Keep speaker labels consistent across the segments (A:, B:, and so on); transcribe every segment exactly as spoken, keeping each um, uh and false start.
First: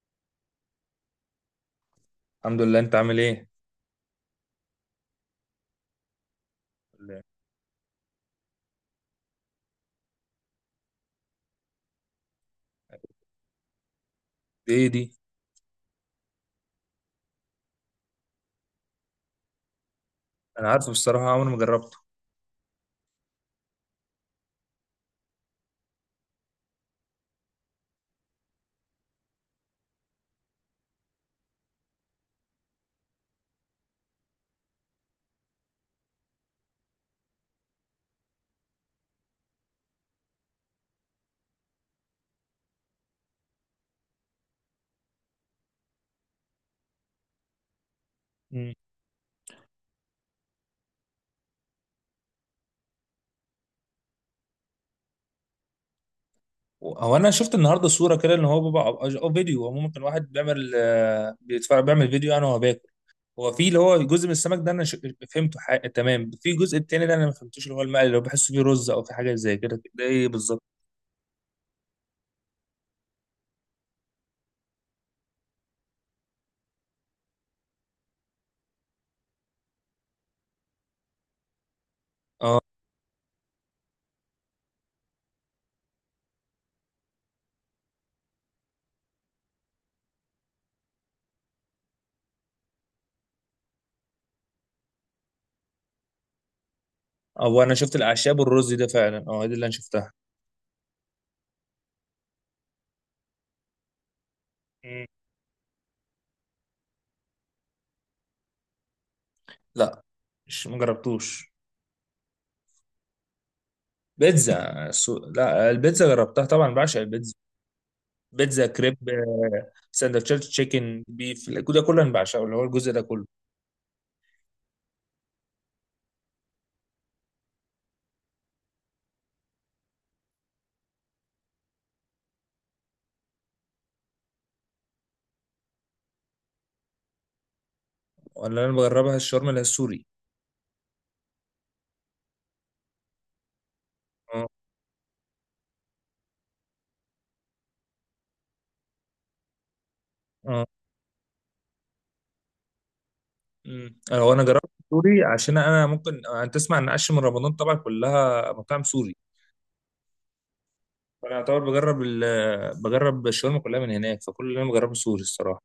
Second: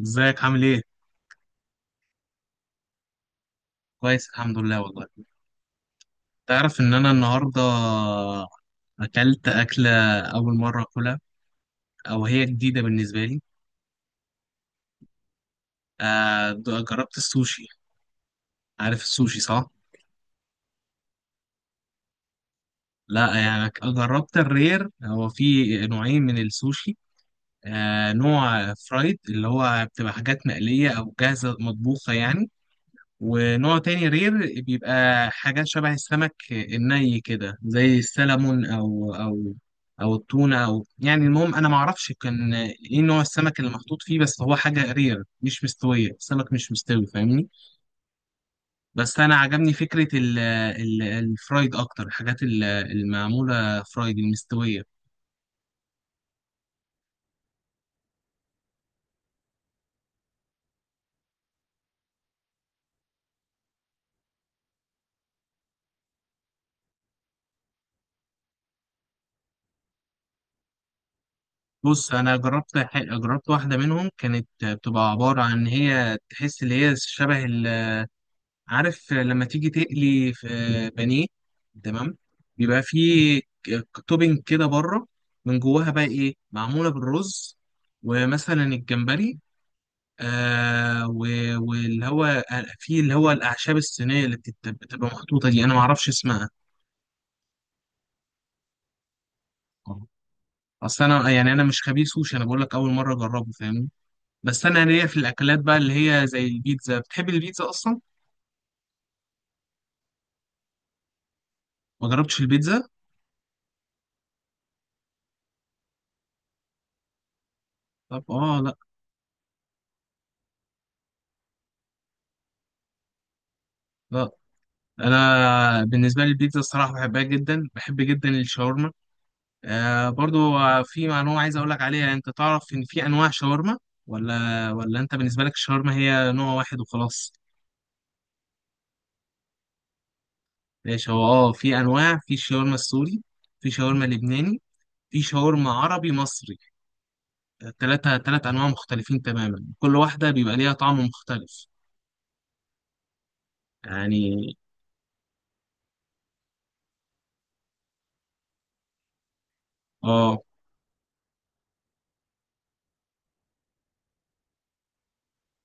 A: ازيك عامل ايه؟
B: الحمد لله. انت عامل ايه؟
A: كويس الحمد لله والله. تعرف ان انا النهارده اكلت اكله، اول مره اكلها، او هي جديده بالنسبه لي.
B: ايه دي؟
A: آه د- جربت السوشي. عارف السوشي صح؟
B: انا عارفه بصراحه، عمري ما جربته.
A: لا، يعني ك- جربت الرير. هو في نوعين من السوشي. آه نوع فرايد اللي هو بتبقى حاجات مقليه او جاهزه مطبوخه يعني، ونوع تاني رير بيبقى حاجات شبه السمك الني كده زي السلمون او او او التونه، او يعني المهم انا ما اعرفش كان ايه نوع السمك اللي محطوط فيه، بس هو حاجه رير مش مستويه، السمك مش مستوي فاهمني.
B: مم.
A: بس انا عجبني فكره ال ال الفرايد اكتر، الحاجات ال- المعموله فرايد المستويه.
B: هو انا شفت النهارده صوره كده ان هو بيبقى، او فيديو، هو ممكن واحد بيعمل آه، بيتفرج بيعمل فيديو انا وهو باكل. هو في اللي هو جزء من السمك ده انا ش- فهمته حق... تمام. في الجزء التاني ده انا ما فهمتوش، اللي هو المقلي اللي هو بحسه فيه رز او في حاجه زي كده، ده ايه بالظبط؟
A: بص انا جربت ح- جربت واحده منهم، كانت بتبقى عباره عن، هي تحس اللي هي شبه، عارف لما تيجي تقلي في بانيه، تمام،
B: اه.
A: بيبقى فيه توبينج كده بره، من جواها بقى ايه معموله بالرز ومثلا الجمبري. آه و- واللي هو في اللي هو الاعشاب الصينيه اللي بتت- بتبقى محطوطه دي انا ما اعرفش اسمها.
B: هو انا شفت الاعشاب والرز ده فعلا، اه، دي اللي انا شفتها.
A: اصل انا، آه، يعني انا مش خبير سوشي، انا بقول لك اول مره اجربه فاهمني. بس انا ليا
B: مم.
A: في الاكلات بقى اللي هي زي البيتزا، بتحب البيتزا اصلا؟
B: لا، مش ما جربتوش.
A: ما جربتش البيتزا؟
B: بيتزا سو... لا، البيتزا جربتها طبعا، بعشق البيتزا.
A: طب اه،
B: بيتزا
A: لا.
B: كريب، سندوتشات تشيكن بيف، الجو ده كله انا بعشقه، اللي هو الجزء ده كله.
A: لا انا بالنسبه لي البيتزا الصراحه بحبها جدا، بحب جدا الشاورما. آه برضو، آه، في معلومه عايز اقول لك عليها. انت تعرف ان في انواع شاورما؟ ولا ولا انت بالنسبه لك الشاورما هي نوع واحد وخلاص؟
B: ولا انا بجربها الشاورما اللي هي السوري.
A: ماشي. هو اه في انواع، في شاورما السوري، في شاورما
B: اه.
A: لبناني، في شاورما عربي مصري. ثلاثة ثلاث انواع مختلفين تماما، كل واحده بيبقى
B: اه.
A: ليها طعم مختلف
B: أمم. هو انا
A: يعني.
B: جربت السوري عشان انا ممكن انت تسمع ان عش من رمضان طبعا كلها مطاعم سوري.
A: اه
B: فانا اعتبر بجرب ال... بجرب الشاورما كلها من هناك، فكل اللي انا بجربه سوري الصراحه.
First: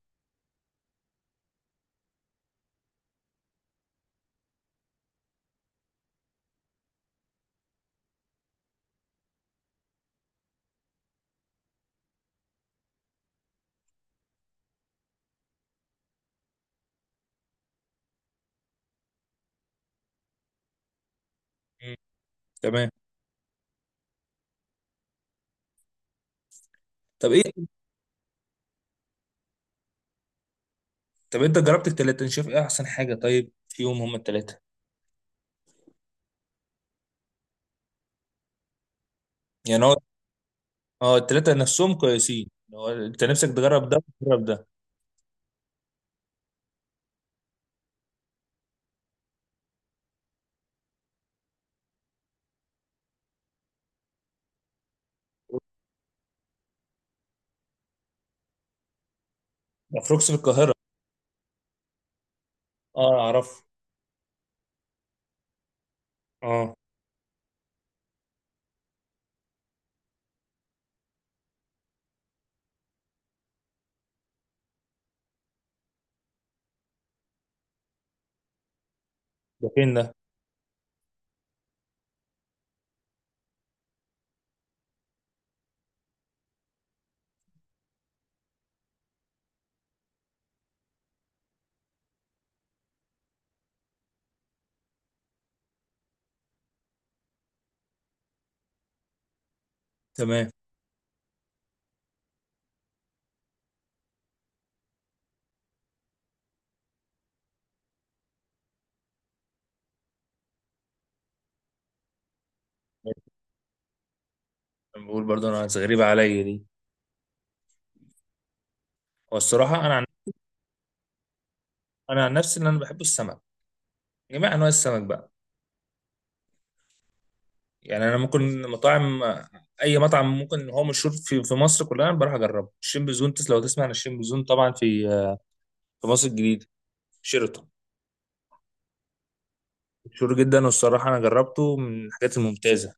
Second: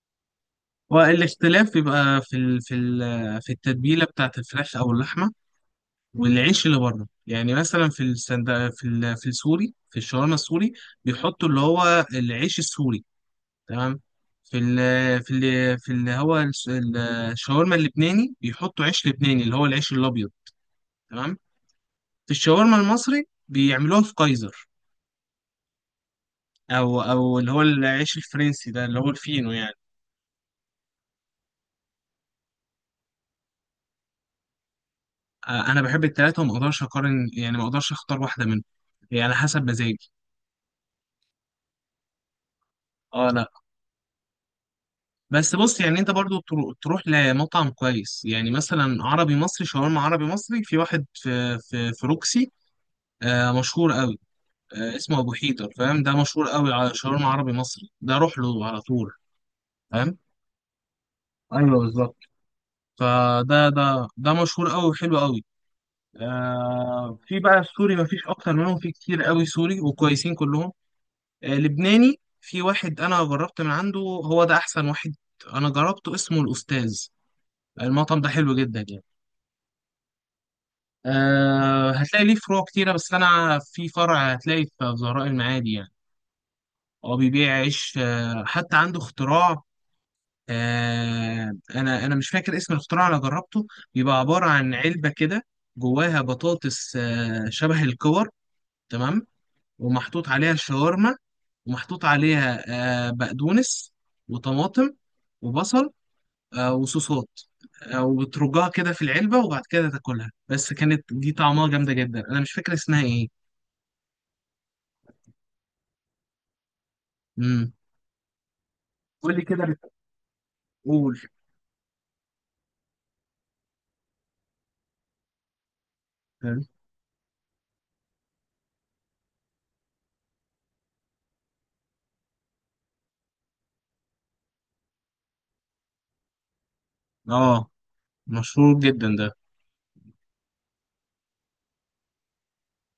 A: والاختلاف بيبقى في ال... في ال... في التتبيله بتاعت الفراخ او اللحمه، والعيش اللي بره. يعني مثلا في السند... في ال... في السوري، في الشاورما السوري بيحطوا اللي هو العيش السوري، تمام. في ال... في ال... في اللي هو الس- ال- الشاورما اللبناني بيحطوا عيش لبناني، اللي هو العيش الابيض، تمام.
B: أمم.
A: في الشاورما
B: تمام.
A: المصري بيعملوها في كايزر، او
B: طب
A: او اللي هو
B: ايه
A: العيش الفرنسي ده اللي هو الفينو يعني.
B: طب انت جربت التلاته، انت شايف ايه احسن حاجه طيب فيهم هم التلاته؟
A: آه، انا بحب التلاته وما اقدرش اقارن، يعني ما اقدرش اختار واحده منهم، يعني على حسب
B: يعني هو،
A: مزاجي.
B: اه، التلاته نفسهم كويسين. هو انت
A: اه
B: نفسك
A: لا.
B: تجرب ده تجرب ده.
A: بس بص يعني انت برضو ترو- تروح لمطعم كويس، يعني مثلا عربي مصري، شاورما عربي مصري في واحد في في, في روكسي. آه مشهور قوي. آه اسمه ابو حيدر، فاهم؟ ده مشهور قوي على شاورما عربي مصري، ده روح له على طول،
B: ده
A: فاهم؟
B: فروكس في القاهره.
A: ايوه بالظبط.
B: اه اعرف.
A: فده ده ده مشهور قوي وحلو قوي.
B: اه.
A: آه في بقى السوري، مفيش اكتر منهم، في كتير قوي سوري وكويسين كلهم. آه لبناني في واحد انا جربت من عنده، هو ده احسن واحد انا جربته، اسمه الاستاذ. المطعم ده حلو جدا يعني.
B: ده فين ده؟
A: أه هتلاقي ليه فروع كتيرة، بس أنا في فرع هتلاقي في زهراء المعادي يعني. هو بيبيع عيش. أه حتى عنده اختراع. أه أنا أنا مش فاكر اسم الاختراع. أنا جربته، بيبقى عبارة عن علبة كده، جواها بطاطس أه شبه الكور، تمام، ومحطوط
B: تمام.
A: عليها شاورما، ومحطوط عليها أه بقدونس وطماطم وبصل، أه وصوصات، أه وبترجها كده في العلبة، وبعد كده تاكلها. بس كانت دي طعمها جامدة جدا، أنا مش فاكر اسمها إيه.
B: بقول برضه انا غريبه عليا دي.
A: امم قول
B: هو
A: لي
B: الصراحه
A: كده.
B: انا عن...
A: بتقول؟
B: انا عن نفسي ان انا بحب السمك. جميع انواع السمك بقى. يعني انا ممكن مطاعم، اي مطعم ممكن هو مشهور في في مصر كلها انا بروح اجربه. الشين بزون، تس- لو تسمع عن الشين بزون، طبعا في، في مصر الجديده،
A: اه،
B: شيراتون.
A: مشهور جدا ده.
B: مشهور جدا، والصراحه انا جربته من الحاجات الممتازه.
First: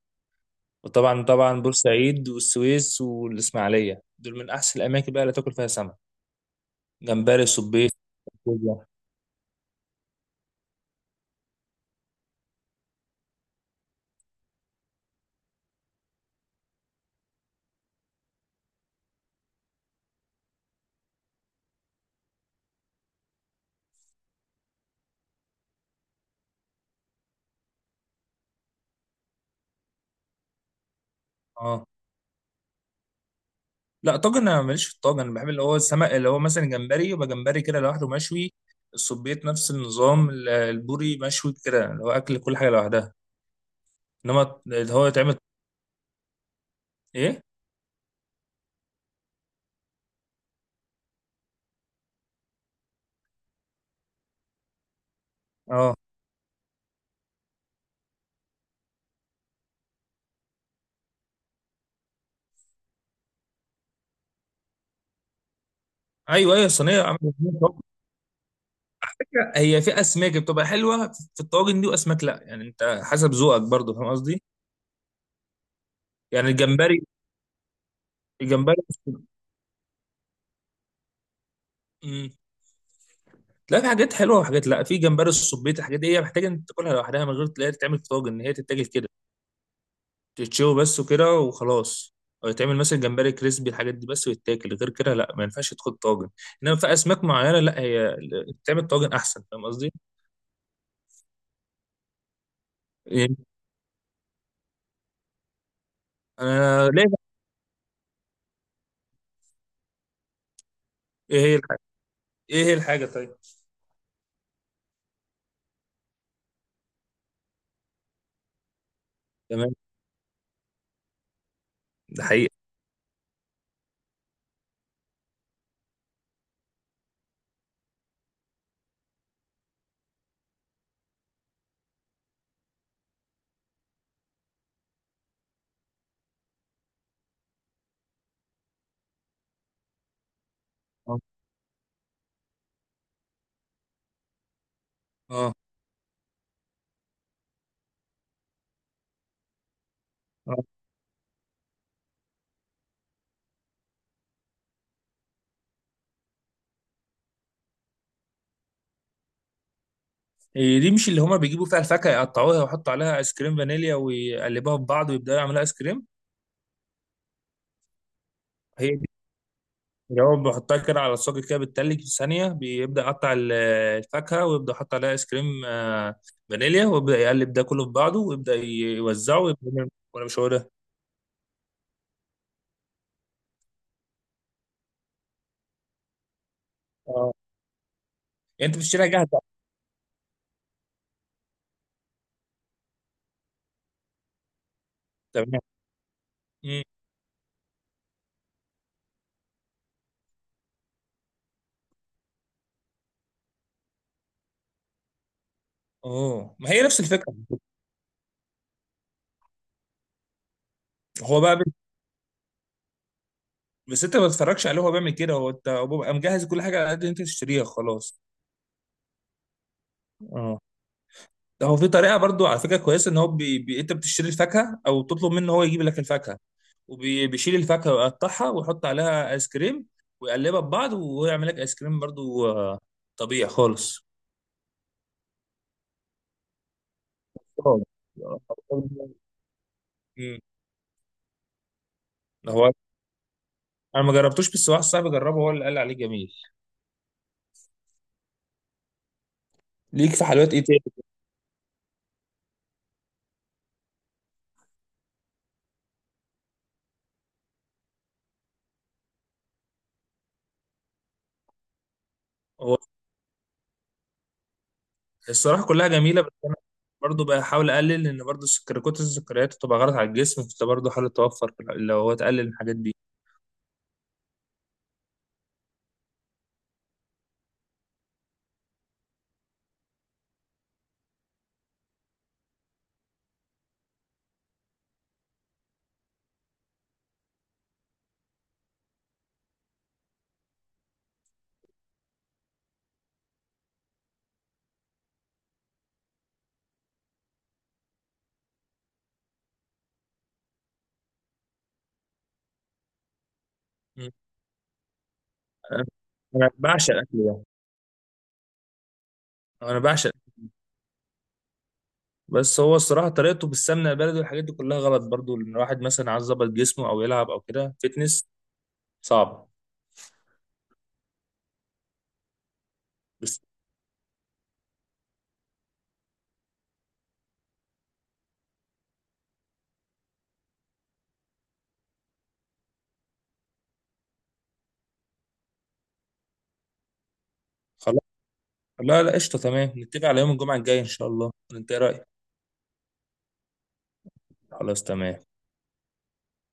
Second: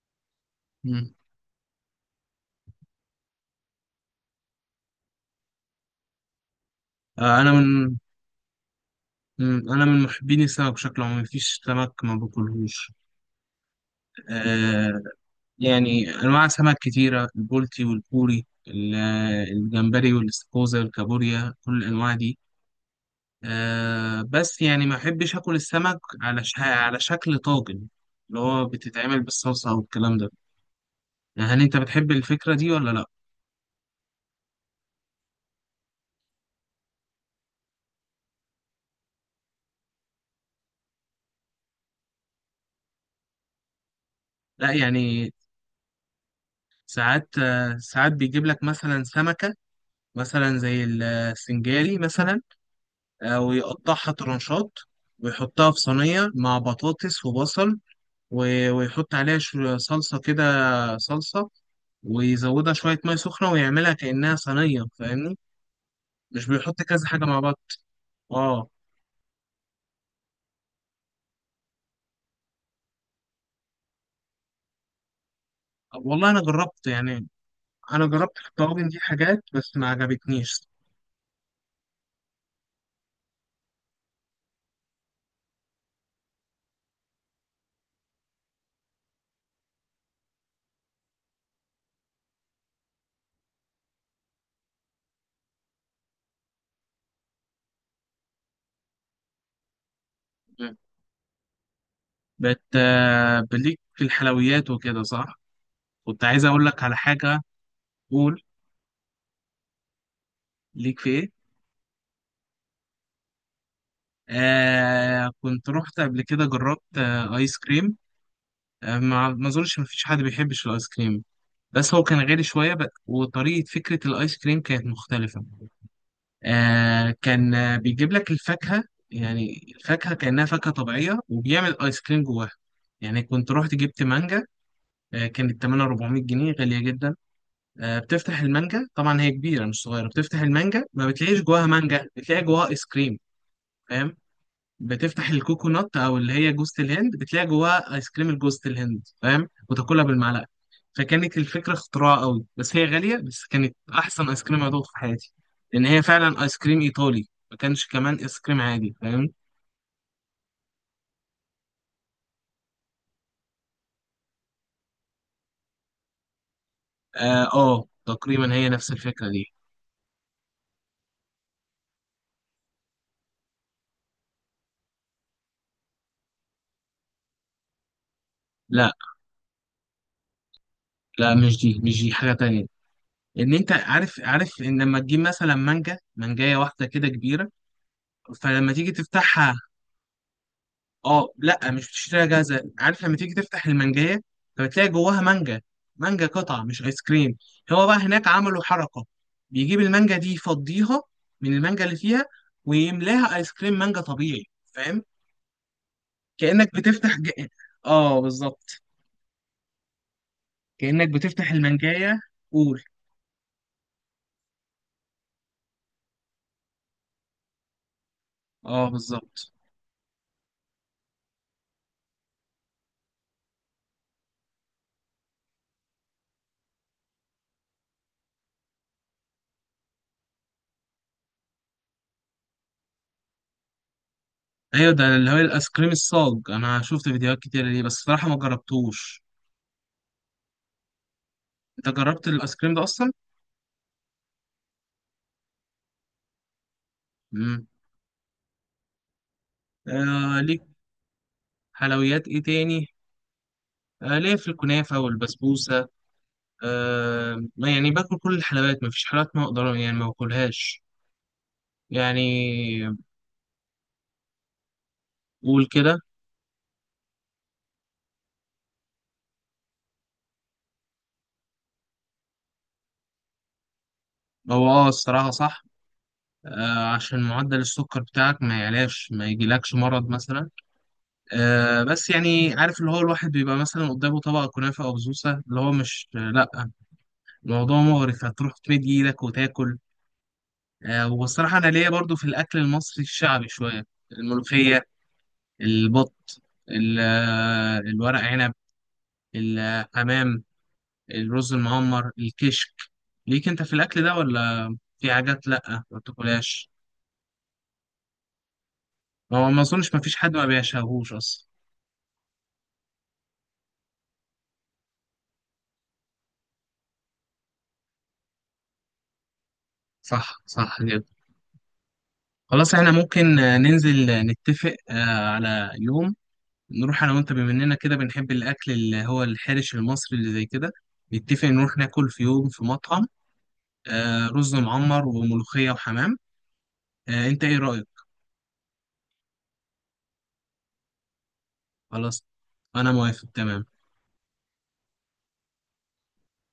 A: امم
B: وطبعا طبعا بورسعيد والسويس والاسماعيليه دول من احسن الاماكن بقى اللي تاكل فيها سمك،
A: آه
B: جمبري،
A: انا
B: صبيط،
A: من
B: كوبيا.
A: مم. انا من محبين السمك بشكل عام، مفيش سمك ما باكلهوش. آه يعني انواع سمك كتيره، البولتي والبوري ال- الجمبري والاستاكوزا والكابوريا، كل الانواع دي. آه بس يعني ما احبش اكل السمك على ش... على شكل طاجن، اللي هو بتتعمل بالصلصه والكلام ده. هل انت
B: اه.
A: بتحب الفكره دي ولا لا؟
B: لا، طاجن انا ماليش في الطاجن. انا بحب اللي هو السمك اللي هو مثلا جمبري يبقى جمبري كده لوحده مشوي. السبيط نفس النظام، ال- البوري مشوي كده، اللي هو اكل كل حاجه لوحدها. انما
A: لا
B: اللي هو
A: يعني،
B: يتعمل
A: ساعات
B: ايه.
A: آه، ساعات بيجيب لك مثلا سمكة مثلا زي السنجاري مثلا، آه، ويقطعها ترانشات، ويحطها في
B: اه.
A: صينية مع بطاطس وبصل، و- ويحط عليها شو- صلصة كده، صلصة، ويزودها شوية مية سخنة ويعملها كأنها صينية فاهمني. مش
B: ايوه ايوه،
A: بيحط
B: الصينيه
A: كذا حاجة
B: عامله
A: مع بعض.
B: صينية طاجن.
A: اه
B: على فكرة، هي في اسماك بتبقى حلوه في الطاجن دي واسماك لا، يعني انت حسب ذوقك برضو، فاهم قصدي؟
A: والله أنا
B: يعني
A: جربت
B: الجمبري.
A: يعني، أنا جربت في
B: الجمبري.
A: الطواجن دي حاجات بس ما عجبتنيش.
B: مم. لا، في حاجات حلوه وحاجات لا. في جمبري، السبيط، الحاجات دي هي محتاجه انت تاكلها لوحدها من غير تلاقيها تتعمل في طاجن، ان هي تتاكل كده، تتشوي بس وكده وخلاص. أو يتعمل مثلا جمبري كريسبي، الحاجات دي بس ويتاكل غير كده، لا، ما ينفعش تاخد طاجن. انما في اسماك معينه، لا، هي بتعمل طاجن احسن، فاهم قصدي؟
A: مم. بت
B: إيه؟
A: آه، بليك في الحلويات وكده صح؟ كنت عايز أقول لك
B: انا
A: على
B: ليه.
A: حاجة. قول، ليك في ايه؟
B: ايه هي الحاجه؟ ايه هي الحاجه طيب؟
A: آه كنت رحت قبل كده جربت آه ايس كريم. آه ما ما
B: تمام.
A: اظنش ما فيش حد بيحبش الايس كريم. بس هو كان
B: ده
A: غالي
B: حقيقة.
A: شويه ب... وطريقه، فكره الايس كريم كانت مختلفه. آه كان، آه، بيجيب لك الفاكهه. يعني الفاكهه كانها فاكهه طبيعيه وبيعمل ايس كريم جواها. يعني كنت رحت جبت مانجا، آه، كانت تمنها اربعمئة جنيه، غالية جدا. آه، بتفتح المانجا، طبعا هي كبيرة مش صغيرة، بتفتح المانجا ما
B: اه.
A: بتلاقيش جواها مانجا، بتلاقي جواها ايس كريم، فاهم؟ بتفتح
B: اه.
A: الكوكونات او اللي هي جوزة الهند، بتلاقي جواها ايس كريم جوزة الهند، فاهم؟ وتاكلها بالمعلقه.
B: آه.
A: فكانت الفكره اختراع قوي، بس هي غاليه، بس كانت احسن ايس كريم ادوقه في حياتي، لان هي فعلا ايس كريم ايطالي. ما كانش كمان ايس كريم عادي، فاهم؟
B: إيه دي مش اللي هما بيجيبوا فيها الفاكهة يقطعوها ويحطوا عليها ايس كريم فانيليا ويقلبوها في بعض ويبدأوا يعملوا ايس كريم؟
A: اه، آه، تقريبا هي نفس
B: هي
A: الفكره دي.
B: جواب بحطها كده على الصاج، كده بتتلج في ثانية، بيبدأ يقطع ال- الفاكهة، ويبدأ يحط عليها ايس كريم آه، فانيليا، ويبدأ يقلب ده كله في بعضه، ويبدأ
A: لا
B: يوزعه، ويبدأ يعمل- ولا مش هو ده؟
A: لا، مش دي مش دي حاجه تانية. ان انت عارف عارف ان لما تجيب مثلا مانجا، مانجايه واحده كده
B: اه.
A: كبيره،
B: يعني
A: فلما
B: انت
A: تيجي
B: بتشتريها جاهزة؟
A: تفتحها. اه لا، مش بتشتريها جاهزه. عارف لما تيجي تفتح المانجايه، فبتلاقي جواها مانجا،
B: تمام.
A: مانجا قطعه مش
B: مم.
A: ايس كريم. هو بقى هناك عملوا حركه، بيجيب المانجا دي يفضيها من المانجا اللي فيها، ويملاها ايس كريم مانجا طبيعي، فاهم؟
B: اوه،
A: كانك
B: ما هي نفس
A: بتفتح ج...
B: الفكرة.
A: اه بالظبط، كانك
B: هو
A: بتفتح
B: بقى بي-
A: المانجايه. قول.
B: بس انت ما تتفرجش عليه هو بيعمل كده، هو انت، هو بيبقى مجهز كل حاجة على قد انت تشتريها خلاص.
A: اه بالظبط.
B: اه. هو في طريقه برضو على فكره كويسه، ان هو بي... بي... انت بتشتري الفاكهه او تطلب منه هو يجيب لك الفاكهه، وبيشيل الفاكهه ويقطعها ويحط عليها ايس كريم، ويقلبها ببعض ويعمل لك ايس كريم برضو، آه، طبيعي خالص.
A: ايوه ده اللي هو الايس كريم الصاج، انا شفت فيديوهات كتير
B: آه.
A: ليه بس صراحه ما جربتوش.
B: مم.
A: انت جربت الايس
B: هو
A: كريم ده اصلا؟
B: انا ما جربتوش، بس واحد صاحبي جربه هو اللي قال عليه جميل.
A: امم
B: ليك في
A: آه
B: حلويات
A: ليك
B: ايه تاني؟
A: حلويات ايه تاني آه، ليا في الكنافة والبسبوسة. آه يعني باكل كل الحلويات، مفيش حلويات ما اقدر يعني ما باكلهاش يعني.
B: هو الصراحه
A: قول
B: كلها
A: كده.
B: جميله، بس انا برضو بحاول اقلل، لان برضو السكر، كتر السكريات بتبقى غلط على الجسم، فانت برضو حاول توفر في الح- لو هو تقلل الحاجات دي.
A: هو اه الصراحة صح. آه عشان معدل السكر بتاعك ما يعلاش، ما يجيلكش مرض مثلا. آه بس يعني عارف اللي هو الواحد بيبقى مثلا قدامه طبق كنافة أو بسبوسة اللي هو مش، آه لأ، الموضوع مغري، هتروح تمد إيدك وتاكل. آه والصراحة أنا ليا برضو في الأكل المصري الشعبي شوية، الملوخية، البط، ال- آه، الورق عنب، الحمام، الرز المعمر، الكشك. ليك انت في الاكل
B: مم.
A: ده، ولا في حاجات لا
B: انا
A: ما
B: أنا
A: بتاكلهاش؟
B: بعشق الاكل ده.
A: هو ما
B: انا
A: اظنش ما
B: بعشق.
A: فيش حد ما بيشهوش اصلا.
B: بس هو الصراحه طريقته بالسمنه البلدي والحاجات دي كلها غلط برضو، ان الواحد مثلا عايز يظبط جسمه او يلعب او كده فيتنس صعب.
A: صح، صح جدا. خلاص احنا ممكن
B: بس.
A: آه، ننزل آه، نتفق آه، على يوم، نروح انا وانت، بما اننا كده بنحب الاكل اللي هو الحرش المصري اللي زي كده. نتفق نروح ناكل في يوم في مطعم، آه، رز معمر وملوخية وحمام. آه، انت ايه رأيك؟
B: خلاص. لا لا، قشطه، تمام، نتفق على يوم الجمعه الجاي ان شاء الله، انت ايه رايك؟
A: خلاص انا موافق تمام.
B: خلاص تمام.